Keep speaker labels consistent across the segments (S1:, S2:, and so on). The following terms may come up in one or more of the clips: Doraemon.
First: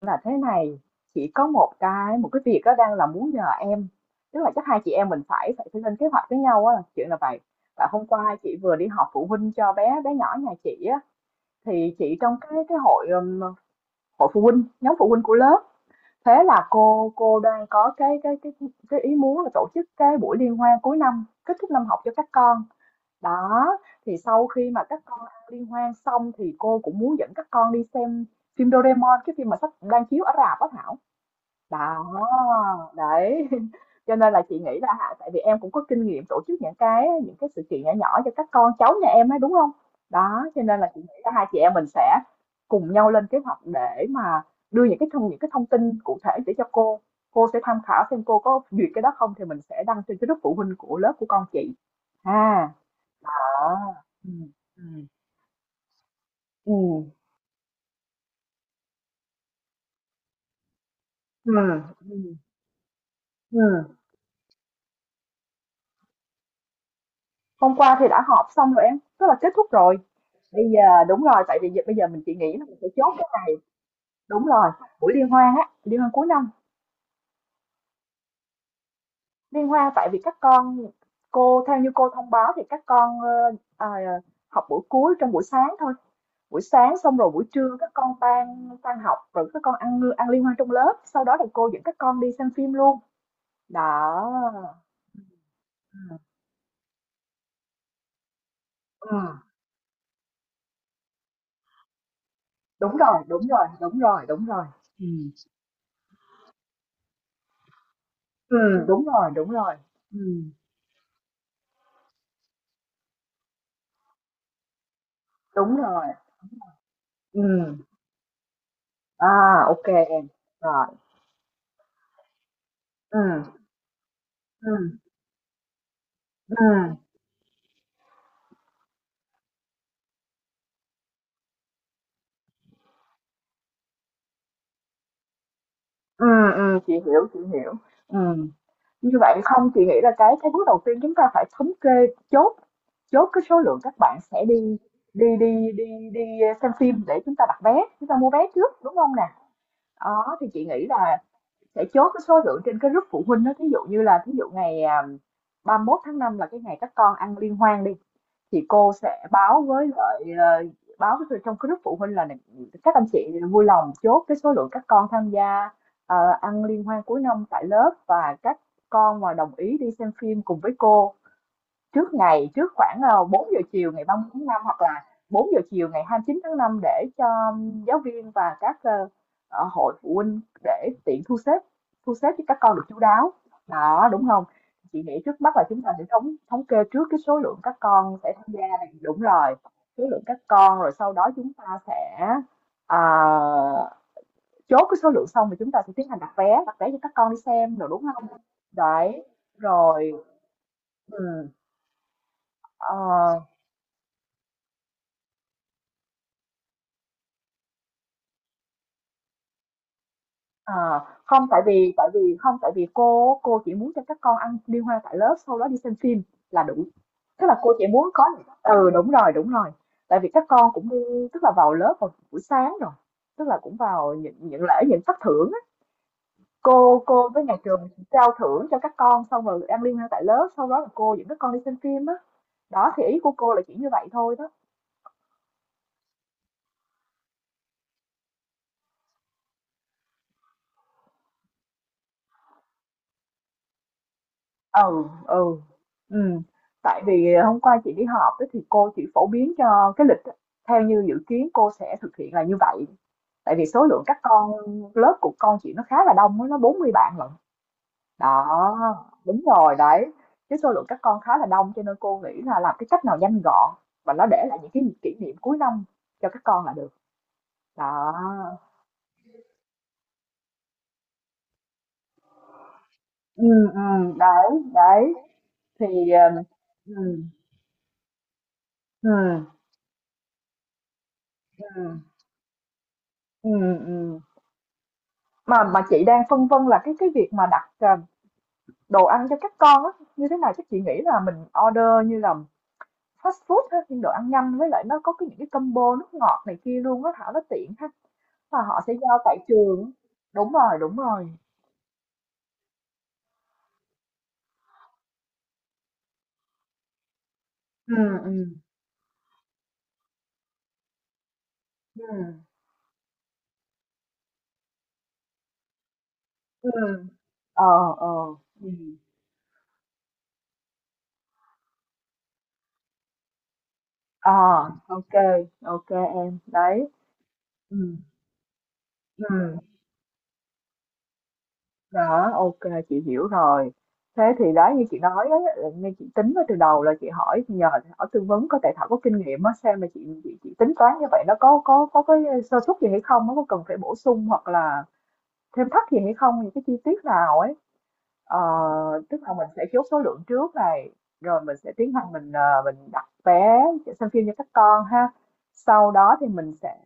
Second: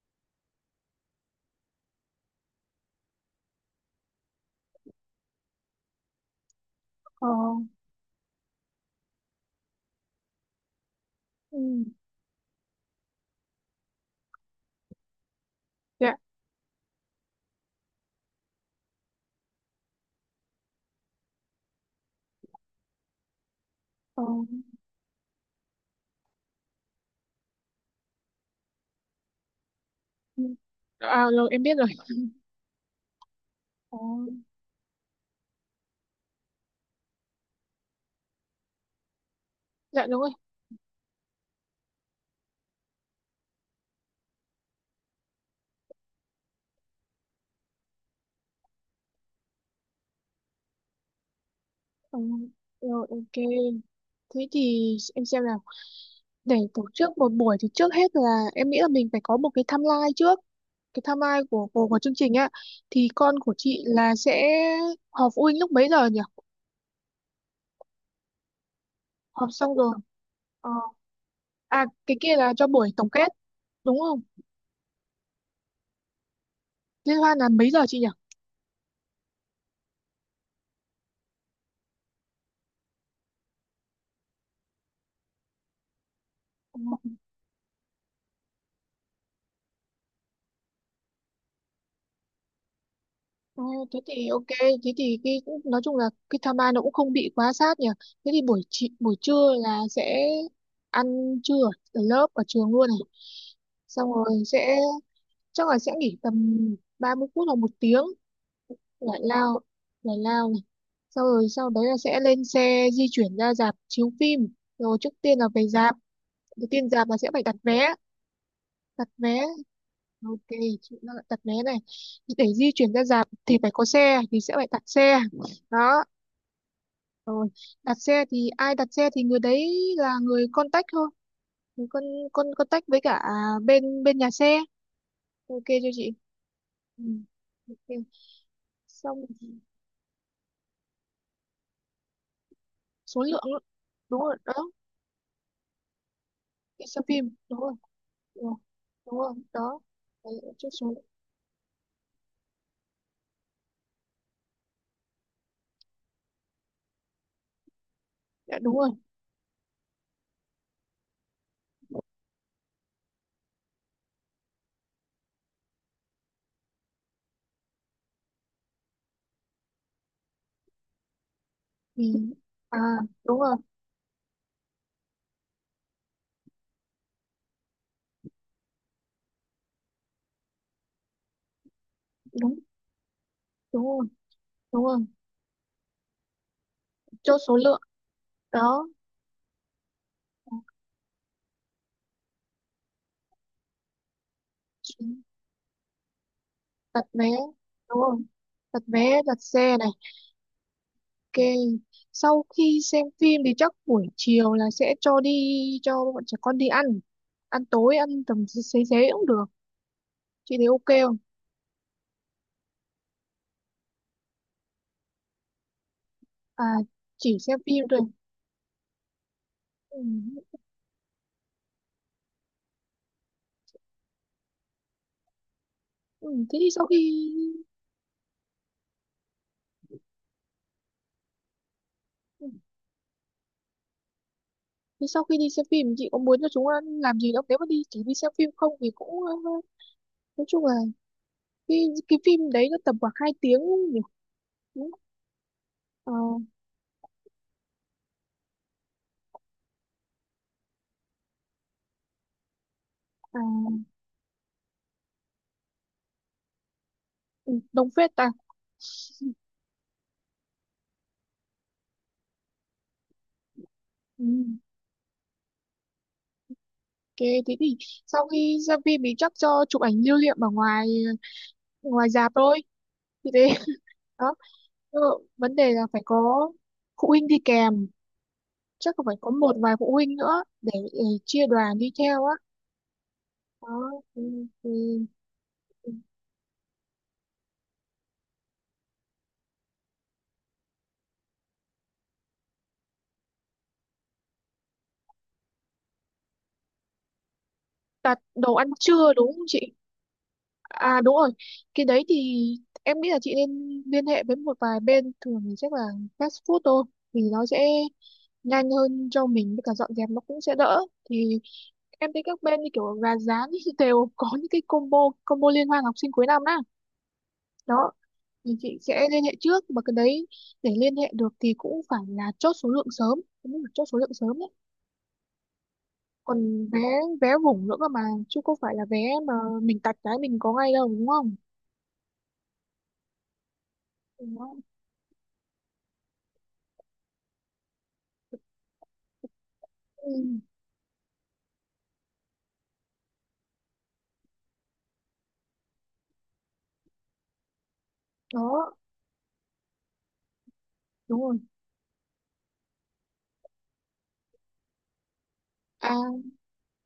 S1: Là thế này, chỉ có một cái việc á đang là muốn nhờ em, tức là chắc hai chị em mình phải phải lên kế hoạch với nhau á, chuyện là
S2: Ờ,
S1: vậy. Tại hôm qua chị vừa đi họp phụ huynh cho bé bé nhỏ nhà chị á,
S2: ừ,
S1: thì chị trong cái hội, hội phụ huynh, nhóm phụ huynh của lớp.
S2: dạ,
S1: Thế là cô đang có cái ý muốn là tổ chức cái buổi liên hoan cuối năm, kết thúc năm học cho các con. Đó, thì
S2: ờ,
S1: sau khi mà các con ăn liên hoan xong thì cô cũng muốn dẫn các con đi xem phim Doraemon, cái phim mà sắp đang chiếu ở
S2: ừ.
S1: rạp á Thảo
S2: À, rồi em biết rồi.
S1: đó, đấy.
S2: Ờ,
S1: Cho nên là chị nghĩ là hả, tại vì em cũng có kinh nghiệm tổ chức những cái sự kiện nhỏ nhỏ cho các con cháu nhà em ấy, đúng không?
S2: dạ đúng rồi.
S1: Đó, cho nên là chị nghĩ là hai chị em mình sẽ cùng nhau lên kế hoạch để mà đưa những cái thông tin cụ thể để cho cô. Cô sẽ tham khảo xem cô có duyệt cái đó không thì mình sẽ đăng trên cái lớp phụ huynh của lớp của con chị
S2: Ờ,
S1: ha.
S2: rồi,
S1: Đó.
S2: ok. Thế
S1: Ừm,
S2: thì
S1: ừm.
S2: em xem nào. Để tổ
S1: Ừm,
S2: chức một buổi thì trước hết là em nghĩ là mình phải có một cái timeline trước. Cái timeline
S1: ừm,
S2: của chương trình
S1: ừm.
S2: á. Thì con của chị là sẽ họp phụ huynh lúc mấy giờ nhỉ?
S1: Hôm qua thì đã họp xong rồi em, tức là
S2: Họp
S1: kết thúc
S2: xong rồi.
S1: rồi. Bây
S2: Ờ,
S1: giờ đúng rồi, tại vì
S2: à,
S1: bây giờ
S2: cái
S1: mình chỉ
S2: kia là
S1: nghĩ là
S2: cho
S1: mình sẽ
S2: buổi tổng
S1: chốt
S2: kết,
S1: cái này.
S2: đúng không?
S1: Đúng rồi, buổi liên hoan á, liên hoan cuối năm.
S2: Liên hoan là mấy giờ chị nhỉ?
S1: Liên hoan tại vì các con cô theo như cô thông báo thì các con à, học buổi cuối trong buổi sáng thôi. Buổi sáng xong rồi buổi trưa các con tan tan học rồi các con ăn ăn liên hoan trong lớp, sau đó thì cô dẫn các con đi xem phim luôn.
S2: Ồ, thế
S1: Đó.
S2: thì ok, thế thì cái nói chung là
S1: Ừ.
S2: cái tham nó cũng không bị quá sát nhỉ. Thế thì buổi chị,
S1: Ừ.
S2: buổi trưa là sẽ ăn trưa ở ở lớp ở trường luôn này.
S1: Đúng rồi, đúng rồi, đúng
S2: Xong
S1: rồi,
S2: rồi
S1: đúng rồi.
S2: sẽ
S1: Ừ,
S2: chắc là sẽ nghỉ tầm 30 phút hoặc 1 tiếng
S1: ừ, đúng
S2: giải
S1: rồi, đúng
S2: lao,
S1: rồi.
S2: giải
S1: Ừ,
S2: lao này. Xong rồi sau đấy là sẽ lên xe di chuyển ra rạp chiếu phim. Rồi trước tiên là về
S1: đúng
S2: rạp,
S1: rồi.
S2: đầu tiên rạp là sẽ phải đặt
S1: Ừ.
S2: vé, đặt vé.
S1: À, ok em.
S2: Ok,
S1: Rồi.
S2: chị nó là đặt vé này. Để di chuyển ra
S1: Ừ,
S2: rạp thì phải có xe thì sẽ phải
S1: ừ,
S2: đặt xe đó.
S1: ừ,
S2: Rồi, đặt xe thì ai đặt xe thì người đấy là người contact thôi. Người con contact với cả bên bên nhà xe. Ok cho chị.
S1: ừ, chị
S2: Ừ.
S1: hiểu, chị hiểu.
S2: Ok.
S1: Ừm, như
S2: Xong
S1: vậy không, chị nghĩ là cái bước đầu tiên chúng ta phải thống kê, chốt
S2: số
S1: chốt
S2: lượng
S1: cái
S2: nữa.
S1: số lượng các bạn
S2: Đúng rồi
S1: sẽ
S2: đó,
S1: đi đi đi đi đi xem
S2: cái xem
S1: phim để
S2: phim
S1: chúng ta
S2: đúng
S1: đặt
S2: rồi,
S1: vé, chúng ta mua vé
S2: đúng rồi,
S1: trước, đúng không
S2: đúng
S1: nè?
S2: rồi. Đó. Đấy,
S1: Đó, thì chị
S2: chốt
S1: nghĩ
S2: số lượng.
S1: là sẽ chốt cái số lượng trên cái group phụ huynh đó, thí dụ như là thí dụ ngày 31 tháng 5 là cái ngày các con ăn liên hoan đi,
S2: Dạ,
S1: thì
S2: đúng rồi.
S1: cô sẽ báo với lại ờ, báo với trong cái group phụ huynh là các anh chị vui lòng chốt cái số lượng các con tham gia ờ, ăn liên hoan cuối năm tại lớp và các con mà đồng ý đi xem phim cùng với cô
S2: Ừ,
S1: trước ngày trước
S2: à,
S1: khoảng
S2: đúng
S1: bốn
S2: rồi,
S1: giờ chiều ngày ba mươi tháng năm hoặc là 4 giờ chiều ngày 29 tháng 5, để cho giáo viên và các hội phụ huynh để tiện thu xếp cho
S2: đúng
S1: các con được chú đáo,
S2: đúng rồi,
S1: đó, đúng không?
S2: đúng rồi.
S1: Chị nghĩ trước mắt là chúng ta sẽ thống thống kê trước cái
S2: Chốt
S1: số
S2: số
S1: lượng các
S2: lượng,
S1: con sẽ tham gia
S2: đó.
S1: này, đúng rồi, số lượng các con, rồi sau đó chúng ta sẽ ờ, chốt cái số lượng xong thì chúng ta sẽ tiến hành đặt vé cho
S2: Đặt
S1: các
S2: vé,
S1: con đi xem rồi
S2: đúng
S1: đúng
S2: rồi,
S1: không?
S2: đặt vé,
S1: Đấy,
S2: đặt xe này.
S1: rồi,
S2: Ok,
S1: ừ.
S2: sau khi xem
S1: À.
S2: phim thì chắc buổi chiều là sẽ cho đi, cho bọn trẻ con đi ăn. Ăn tối, ăn tầm xế xế xế cũng được. Chị thấy
S1: Ờ,
S2: ok không?
S1: không, tại vì không, tại vì cô chỉ muốn cho các con ăn liên hoan tại lớp, sau đó đi xem phim là
S2: À,
S1: đủ.
S2: chỉ
S1: Tức
S2: xem
S1: là cô
S2: phim
S1: chỉ
S2: thôi.
S1: muốn có, ừ đúng rồi, đúng rồi.
S2: Ừ.
S1: Tại vì các con cũng đi, tức là vào lớp vào buổi sáng rồi. Tức là cũng vào những lễ, những phát thưởng á.
S2: Ừ. Ừ.
S1: Cô cô với nhà trường trao thưởng cho các con xong rồi ăn liên hoan tại lớp, sau đó là cô dẫn các con đi xem phim á.
S2: Ừ,
S1: Đó, thì ý của cô là chỉ như vậy thôi đó.
S2: thế sau khi đi xem phim chị có muốn cho chúng ăn làm gì không? Nếu mà đi chỉ đi xem phim không thì cũng nói chung là cái phim đấy nó tầm khoảng 2 tiếng nhỉ? Đúng
S1: Ừ, ừ, ừ.
S2: không?
S1: Tại vì hôm qua chị đi họp á, thì cô chỉ phổ biến cho cái lịch á, theo như dự kiến cô sẽ thực hiện là như vậy.
S2: Ờ, à,
S1: Tại vì số lượng các con lớp của con chị nó khá là đông á, nó 40 bạn lận.
S2: ừ, đồng phết ta.
S1: Đó, đúng rồi đấy. Cái số lượng các con khá là đông cho nên cô nghĩ là làm cái cách nào nhanh gọn và
S2: Ừ.
S1: nó để lại những cái kỷ niệm cuối năm cho các con là được.
S2: Ok, thế thì
S1: Đó.
S2: sau khi ra phim thì chắc cho chụp ảnh lưu niệm ở ngoài ngoài rạp thôi. Thì
S1: Ừ,
S2: thế
S1: ừ,
S2: đó.
S1: đấy,
S2: Ờ,
S1: đấy.
S2: vấn đề là
S1: Thì
S2: phải có
S1: ừ,
S2: phụ huynh đi kèm, chắc là phải có
S1: ừ,
S2: một vài phụ huynh nữa để chia đoàn
S1: ừ,
S2: đi theo á.
S1: ừ.
S2: Đó.
S1: Ừm.
S2: Ừ, ừ.
S1: Mà chị đang phân vân là cái việc mà đặt, đồ ăn cho các con á, như thế nào? Chắc chị nghĩ là mình order như là fast food ha, nhưng đồ ăn nhanh với lại nó có cái những cái combo nước ngọt này kia luôn á, Thảo, nó tiện ha.
S2: Đặt đồ
S1: Và
S2: ăn
S1: họ sẽ
S2: trưa
S1: giao
S2: đúng
S1: tại
S2: không chị?
S1: trường. Đúng rồi, đúng
S2: À đúng
S1: rồi.
S2: rồi. Cái đấy thì em nghĩ là chị nên liên hệ với một vài bên, thường thì chắc là fast food thôi, thì nó sẽ
S1: Ừ, ừ,
S2: nhanh hơn cho mình với cả dọn dẹp nó cũng sẽ đỡ. Thì
S1: ừ,
S2: em thấy các bên như kiểu gà rán ý, đều có những cái combo, combo liên hoan học sinh cuối năm á.
S1: ừm. Ờ,
S2: Đó,
S1: ờ.
S2: thì
S1: Ừ.
S2: chị sẽ liên hệ trước mà cái đấy, để liên hệ được thì cũng phải là chốt số lượng sớm, cũng phải chốt số lượng
S1: Ờ,
S2: sớm ấy.
S1: ok ok em.
S2: Còn vé
S1: Đấy.
S2: vé vùng nữa cơ
S1: Ừ,
S2: mà, chứ không phải là vé
S1: ừ.
S2: mà mình tạch cái mình có ngay đâu, đúng không,
S1: Đó, ok chị hiểu rồi. Thế
S2: đúng
S1: thì
S2: không?
S1: đó như chị nói ấy, là như chị tính ở từ đầu là chị hỏi nhờ, hỏi tư vấn, có tại Thảo có kinh nghiệm á, xem mà
S2: Ừ.
S1: chị, chị tính toán như vậy nó có cái sơ suất gì hay không, nó có cần phải bổ sung hoặc là thêm thắt gì hay không, những cái chi tiết nào ấy. Ờ,
S2: Đó,
S1: tức là mình sẽ chốt số lượng trước này,
S2: đúng rồi,
S1: rồi mình sẽ tiến hành mình mình đặt vé để xem phim cho các con ha. Sau
S2: à
S1: đó thì mình sẽ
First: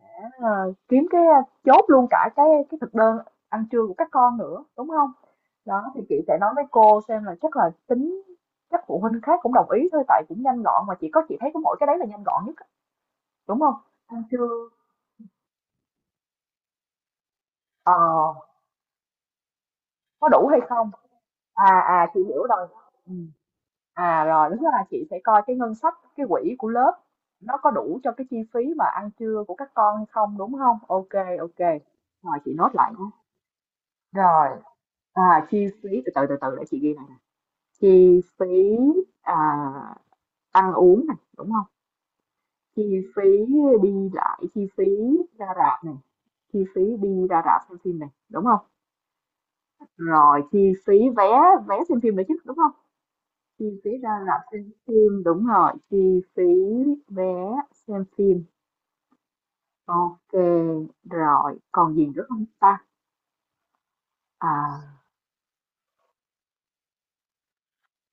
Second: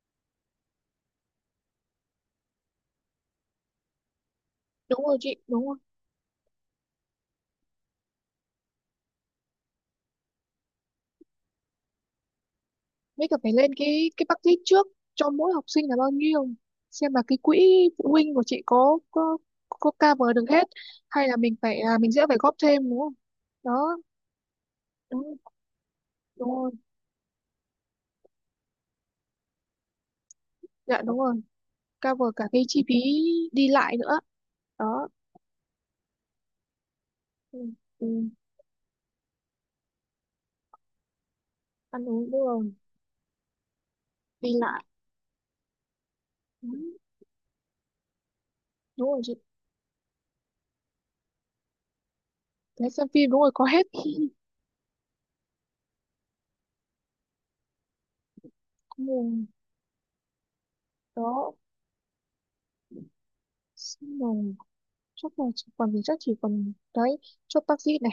S1: kiếm cái, chốt luôn cả cái thực đơn ăn trưa của các con nữa đúng
S2: đúng
S1: không?
S2: rồi chị, đúng rồi.
S1: Đó, thì chị sẽ nói với cô xem là chắc là tính các phụ huynh khác cũng đồng ý thôi, tại cũng nhanh gọn mà, chỉ có chị thấy có mỗi cái đấy là nhanh gọn nhất,
S2: Mấy cả phải
S1: đúng
S2: lên
S1: không?
S2: cái
S1: Ăn
S2: cái budget
S1: trưa
S2: trước cho mỗi học sinh là bao nhiêu, xem là cái quỹ
S1: ờ,
S2: phụ huynh của chị có
S1: có
S2: cover được
S1: đủ hay
S2: hết
S1: không?
S2: hay là mình phải,
S1: À,
S2: à,
S1: à,
S2: mình
S1: chị
S2: sẽ phải
S1: hiểu
S2: góp
S1: rồi.
S2: thêm, đúng
S1: Ừ.
S2: không? Đó,
S1: À rồi, đúng là chị sẽ
S2: đúng
S1: coi cái ngân sách cái
S2: đúng
S1: quỹ của
S2: rồi,
S1: lớp nó có đủ cho cái chi phí mà ăn trưa của các con hay không, đúng không?
S2: dạ đúng
S1: Ok
S2: rồi.
S1: ok.
S2: Cover
S1: Rồi
S2: cả
S1: chị
S2: cái
S1: nốt
S2: chi
S1: lại
S2: phí
S1: nhé.
S2: đi lại nữa,
S1: Rồi,
S2: đó.
S1: à chi phí, từ từ từ từ để chị ghi này nè.
S2: Ừ,
S1: Chi
S2: ừ.
S1: phí à, ăn uống này, đúng không?
S2: Ăn uống đúng rồi,
S1: Chi phí đi lại,
S2: đi
S1: chi
S2: lại
S1: phí ra rạp này, chi phí
S2: đúng,
S1: đi ra rạp xem phim này đúng không,
S2: đúng rồi chị,
S1: rồi chi phí vé vé xem phim nữa chứ đúng không?
S2: thế xem phim đúng rồi, có
S1: Chi
S2: hết.
S1: phí ra rạp xem phim, đúng rồi, chi phí vé xem phim.
S2: Ừ.
S1: Ok,
S2: Đó.
S1: rồi còn gì nữa không ta?
S2: Xong rồi
S1: À,
S2: chắc là chỉ còn đấy, chốt taxi này,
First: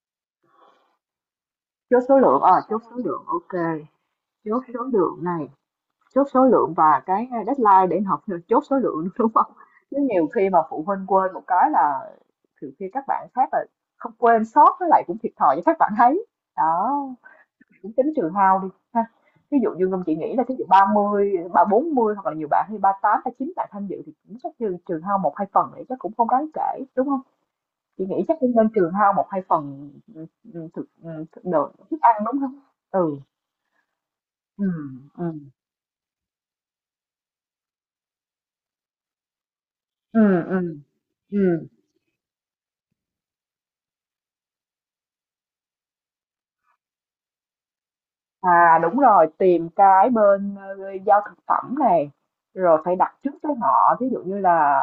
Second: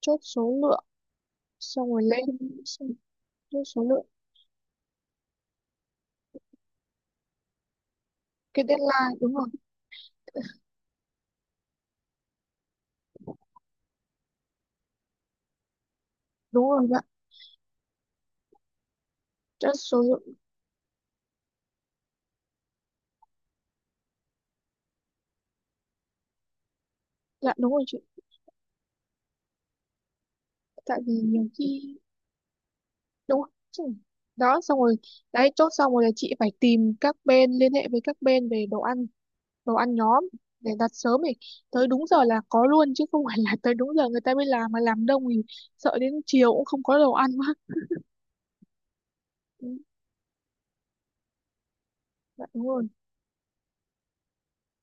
S2: chốt số lượng, xong
S1: chốt
S2: rồi
S1: số
S2: lên,
S1: lượng, chốt
S2: xong,
S1: số lượng, ok.
S2: trên số lượng.
S1: Chốt số lượng này, chốt số lượng và cái deadline để học chốt
S2: Cái
S1: số lượng
S2: deadline
S1: đúng
S2: đúng rồi,
S1: không? Chứ nhiều khi mà phụ huynh quên một cái là nhiều khi các bạn khác là không quên sót, với lại cũng thiệt thòi cho các bạn thấy.
S2: đúng rồi, dạ,
S1: Đó, cũng tính trừ hao đi ha. Ví dụ
S2: trên
S1: như
S2: số
S1: Ngân, chị
S2: lượng,
S1: nghĩ là ví dụ 30 ba, 40 hoặc là nhiều bạn, hay ba tám, ba chín bạn tham dự thì cũng chắc trừ hao một hai phần thì chắc cũng không đáng kể đúng không?
S2: dạ đúng rồi chị.
S1: Chị nghĩ chắc cũng nên trừ hao một hai phần. ừ, thực,
S2: Tại vì nhiều
S1: thực đồ
S2: khi
S1: thức ăn đúng không? Ừ,
S2: đúng rồi. Chứ. Đó,
S1: ừ,
S2: xong rồi
S1: ừ,
S2: đấy. Chốt xong rồi là chị phải tìm các bên, liên hệ với các bên về đồ ăn, đồ ăn
S1: ừ,
S2: nhóm,
S1: ừ,
S2: để đặt sớm thì
S1: ừ.
S2: tới đúng giờ là có luôn, chứ không phải là tới đúng giờ người ta mới làm mà làm đông thì sợ đến chiều cũng không có đồ ăn quá.
S1: À đúng rồi,
S2: Ừ,
S1: tìm cái bên giao thực phẩm này,
S2: dạ đúng
S1: rồi
S2: rồi,
S1: phải đặt trước với họ, ví dụ như là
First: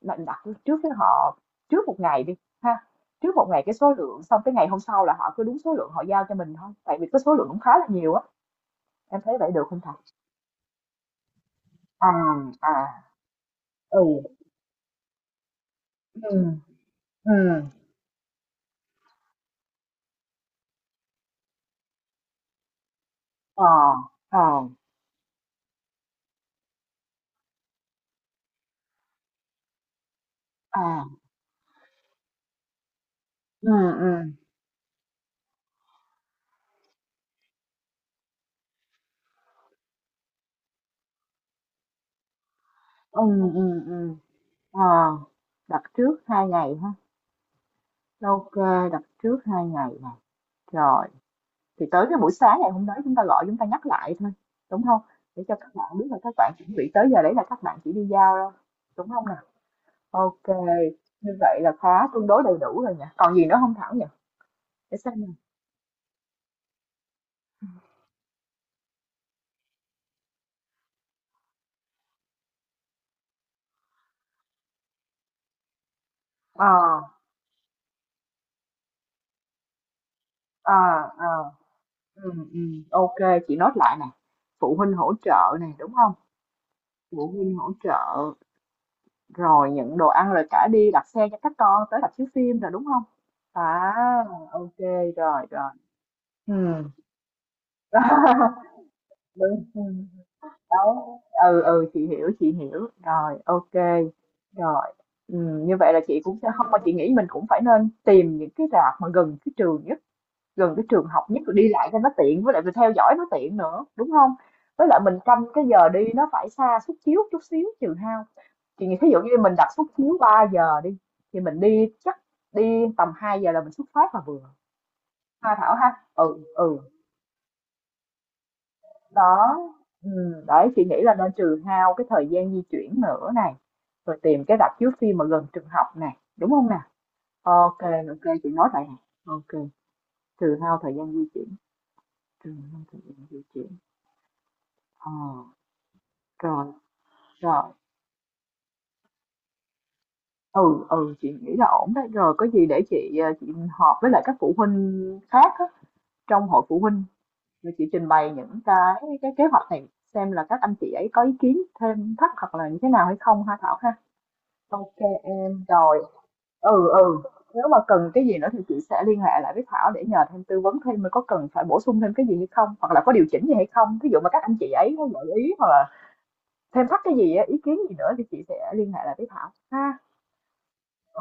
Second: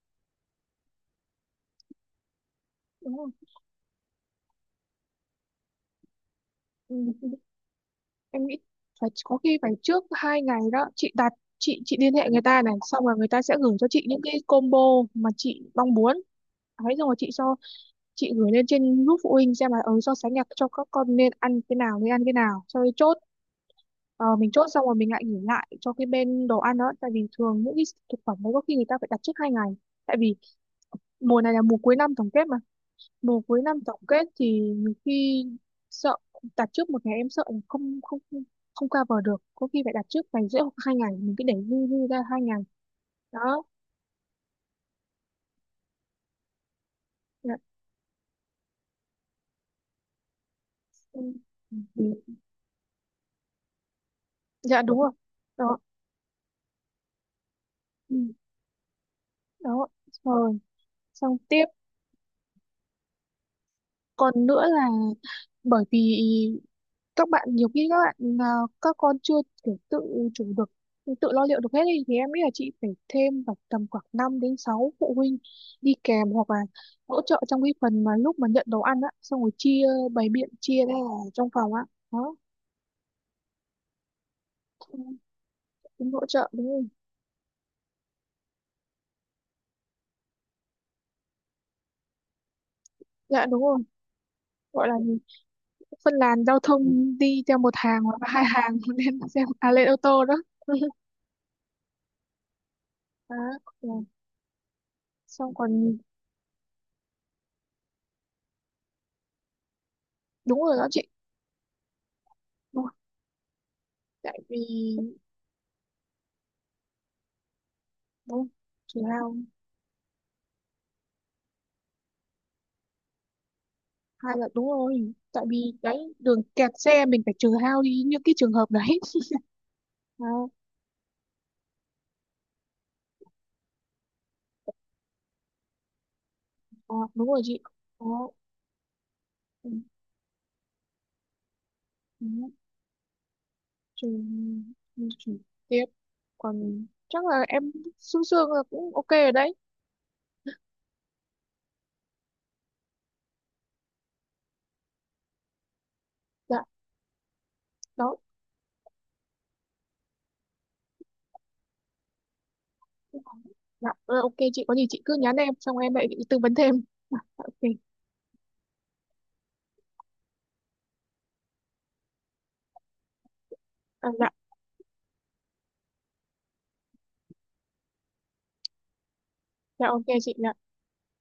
S1: đặt đặt trước với họ trước một ngày đi ha.
S2: đúng rồi.
S1: Trước một ngày cái số lượng, xong cái ngày hôm sau là họ cứ đúng số lượng họ giao cho mình thôi.
S2: Ừ.
S1: Tại vì cái
S2: Ừ.
S1: số lượng cũng khá là nhiều á.
S2: Em nghĩ phải
S1: Em thấy
S2: có
S1: vậy
S2: khi
S1: được
S2: phải
S1: không thầy?
S2: trước 2 ngày đó chị, đặt. Chị
S1: À,
S2: liên hệ người ta này,
S1: à,
S2: xong rồi người ta sẽ gửi cho
S1: ừ,
S2: chị những cái combo mà chị mong muốn
S1: ừ,
S2: ấy. Xong rồi
S1: ừ,
S2: chị gửi lên trên group phụ huynh xem là, so sánh là cho các con nên ăn cái nào, nên ăn cái nào, cho nên chốt.
S1: ờ,
S2: Ờ,
S1: ờ,
S2: mình chốt xong rồi mình lại gửi lại cho cái bên đồ ăn đó, tại vì thường những cái thực phẩm đấy có khi người ta phải đặt trước 2 ngày. Tại vì
S1: à,
S2: mùa này là mùa cuối năm tổng kết mà, mùa cuối
S1: ừ,
S2: năm tổng
S1: ừ,
S2: kết thì nhiều khi sợ, đặt trước 1 ngày em sợ là không không không không cover được, có khi phải đặt trước ngày rưỡi hoặc 2 ngày, mình cứ để dư, dư ra 2 ngày.
S1: ừ,
S2: Đó.
S1: ừ, ừ, ờ, đặt trước 2 ngày ha.
S2: Dạ,
S1: Ok, đặt trước 2 ngày nè. Rồi.
S2: ừ,
S1: Thì tới
S2: ừ,
S1: cái buổi sáng ngày hôm đó chúng ta gọi chúng ta nhắc lại thôi,
S2: dạ
S1: đúng
S2: đúng
S1: không?
S2: rồi.
S1: Để cho các
S2: Đó.
S1: bạn biết là các bạn chuẩn bị tới giờ đấy là các bạn chỉ đi
S2: Ừ.
S1: giao đâu, đúng không nào?
S2: Đó,
S1: OK,
S2: rồi,
S1: như
S2: xong
S1: vậy
S2: tiếp.
S1: là khá tương đối đầy đủ rồi nhỉ? Còn gì nữa không Thảo nhỉ?
S2: Còn nữa là,
S1: Để xem nè.
S2: bởi vì các bạn, nhiều khi à, các con chưa kiểu tự chủ được, tự lo liệu được hết ý, thì em nghĩ là chị phải thêm vào tầm khoảng 5 đến 6 phụ huynh đi kèm hoặc là
S1: Ờ,
S2: hỗ trợ trong cái phần mà lúc mà nhận đồ ăn á, xong rồi chia, bày biện
S1: ờ,
S2: chia ra
S1: ờ,
S2: ở trong phòng á. Đó,
S1: OK, chị nốt lại nè. Phụ huynh hỗ trợ này đúng
S2: cũng
S1: không?
S2: hỗ trợ đúng không?
S1: Phụ huynh hỗ trợ, rồi nhận đồ ăn, rồi cả đi đặt xe cho các con tới rạp chiếu phim rồi, đúng không?
S2: Dạ đúng rồi.
S1: À, OK,
S2: Gọi là gì?
S1: rồi, rồi.
S2: Phân làn
S1: Ừ.
S2: giao thông đi theo một hàng hoặc là hai hàng,
S1: Đúng, ừ.
S2: lên ô tô đó.
S1: Đó. Ừ, ừ, chị hiểu, chị hiểu
S2: Đó.
S1: rồi, ok,
S2: Ừ.
S1: rồi. Ừ,
S2: Xong còn
S1: như vậy là chị cũng sẽ không, mà chị nghĩ mình cũng phải nên tìm những cái rạp mà gần cái trường nhất,
S2: đúng
S1: gần
S2: rồi
S1: cái
S2: đó
S1: trường
S2: chị,
S1: học nhất, rồi đi lại cho nó tiện với lại mình
S2: đúng rồi.
S1: theo dõi nó tiện nữa, đúng không?
S2: Tại vì
S1: Với lại mình canh cái giờ đi nó phải xa suất chiếu chút xíu, trừ hao.
S2: đúng rồi.
S1: Chị nghĩ
S2: Chị
S1: thí dụ như
S2: Hao,
S1: mình đặt suất chiếu 3 giờ đi thì mình đi chắc đi tầm 2 giờ là mình xuất phát là
S2: hai
S1: vừa,
S2: là đúng rồi, tại
S1: ha
S2: vì
S1: Thảo ha.
S2: đấy đường
S1: Ừ,
S2: kẹt
S1: ừ,
S2: xe mình phải trừ hao đi như cái trường hợp đấy.
S1: đó, ừ,
S2: À,
S1: đấy, chị nghĩ là nên trừ hao cái thời gian di chuyển nữa này, rồi tìm cái rạp chiếu phim mà gần trường học này, đúng không nè?
S2: à, đúng rồi chị.
S1: Ok,
S2: Có,
S1: ok, chị nói vậy nè, ok.
S2: ừ,
S1: Trừ hao thời gian di chuyển, trừ
S2: ừ,
S1: hao thời gian di chuyển,
S2: trừ
S1: ờ,
S2: trừ tiếp.
S1: rồi,
S2: Còn chắc là
S1: rồi.
S2: em xương xương là cũng ok rồi đấy.
S1: Ừ, ừ, chị nghĩ là ổn đấy, rồi có gì để chị chị họp với lại các phụ huynh khác á, trong hội
S2: Dạ.
S1: phụ huynh, rồi chị trình
S2: Đó.
S1: bày những cái kế hoạch này, xem là các anh chị ấy có ý kiến thêm thắt hoặc là như thế nào hay không, ha Thảo
S2: Dạ,
S1: ha.
S2: ờ, ok chị, có gì
S1: Ok
S2: chị cứ nhắn em,
S1: em,
S2: xong em
S1: rồi.
S2: lại tư vấn thêm.
S1: Ừ, ừ,
S2: Ok.
S1: nếu mà cần cái gì nữa thì chị sẽ liên hệ lại với Thảo để nhờ thêm, tư vấn thêm mới có cần phải bổ sung thêm cái gì hay không hoặc là có điều chỉnh gì hay không,
S2: À,
S1: ví dụ
S2: dạ.
S1: mà các anh chị ấy có gợi ý hoặc là thêm thắt cái gì á, ý kiến gì nữa thì chị sẽ liên hệ lại với Thảo
S2: Dạ
S1: ha
S2: ok chị. Dạ.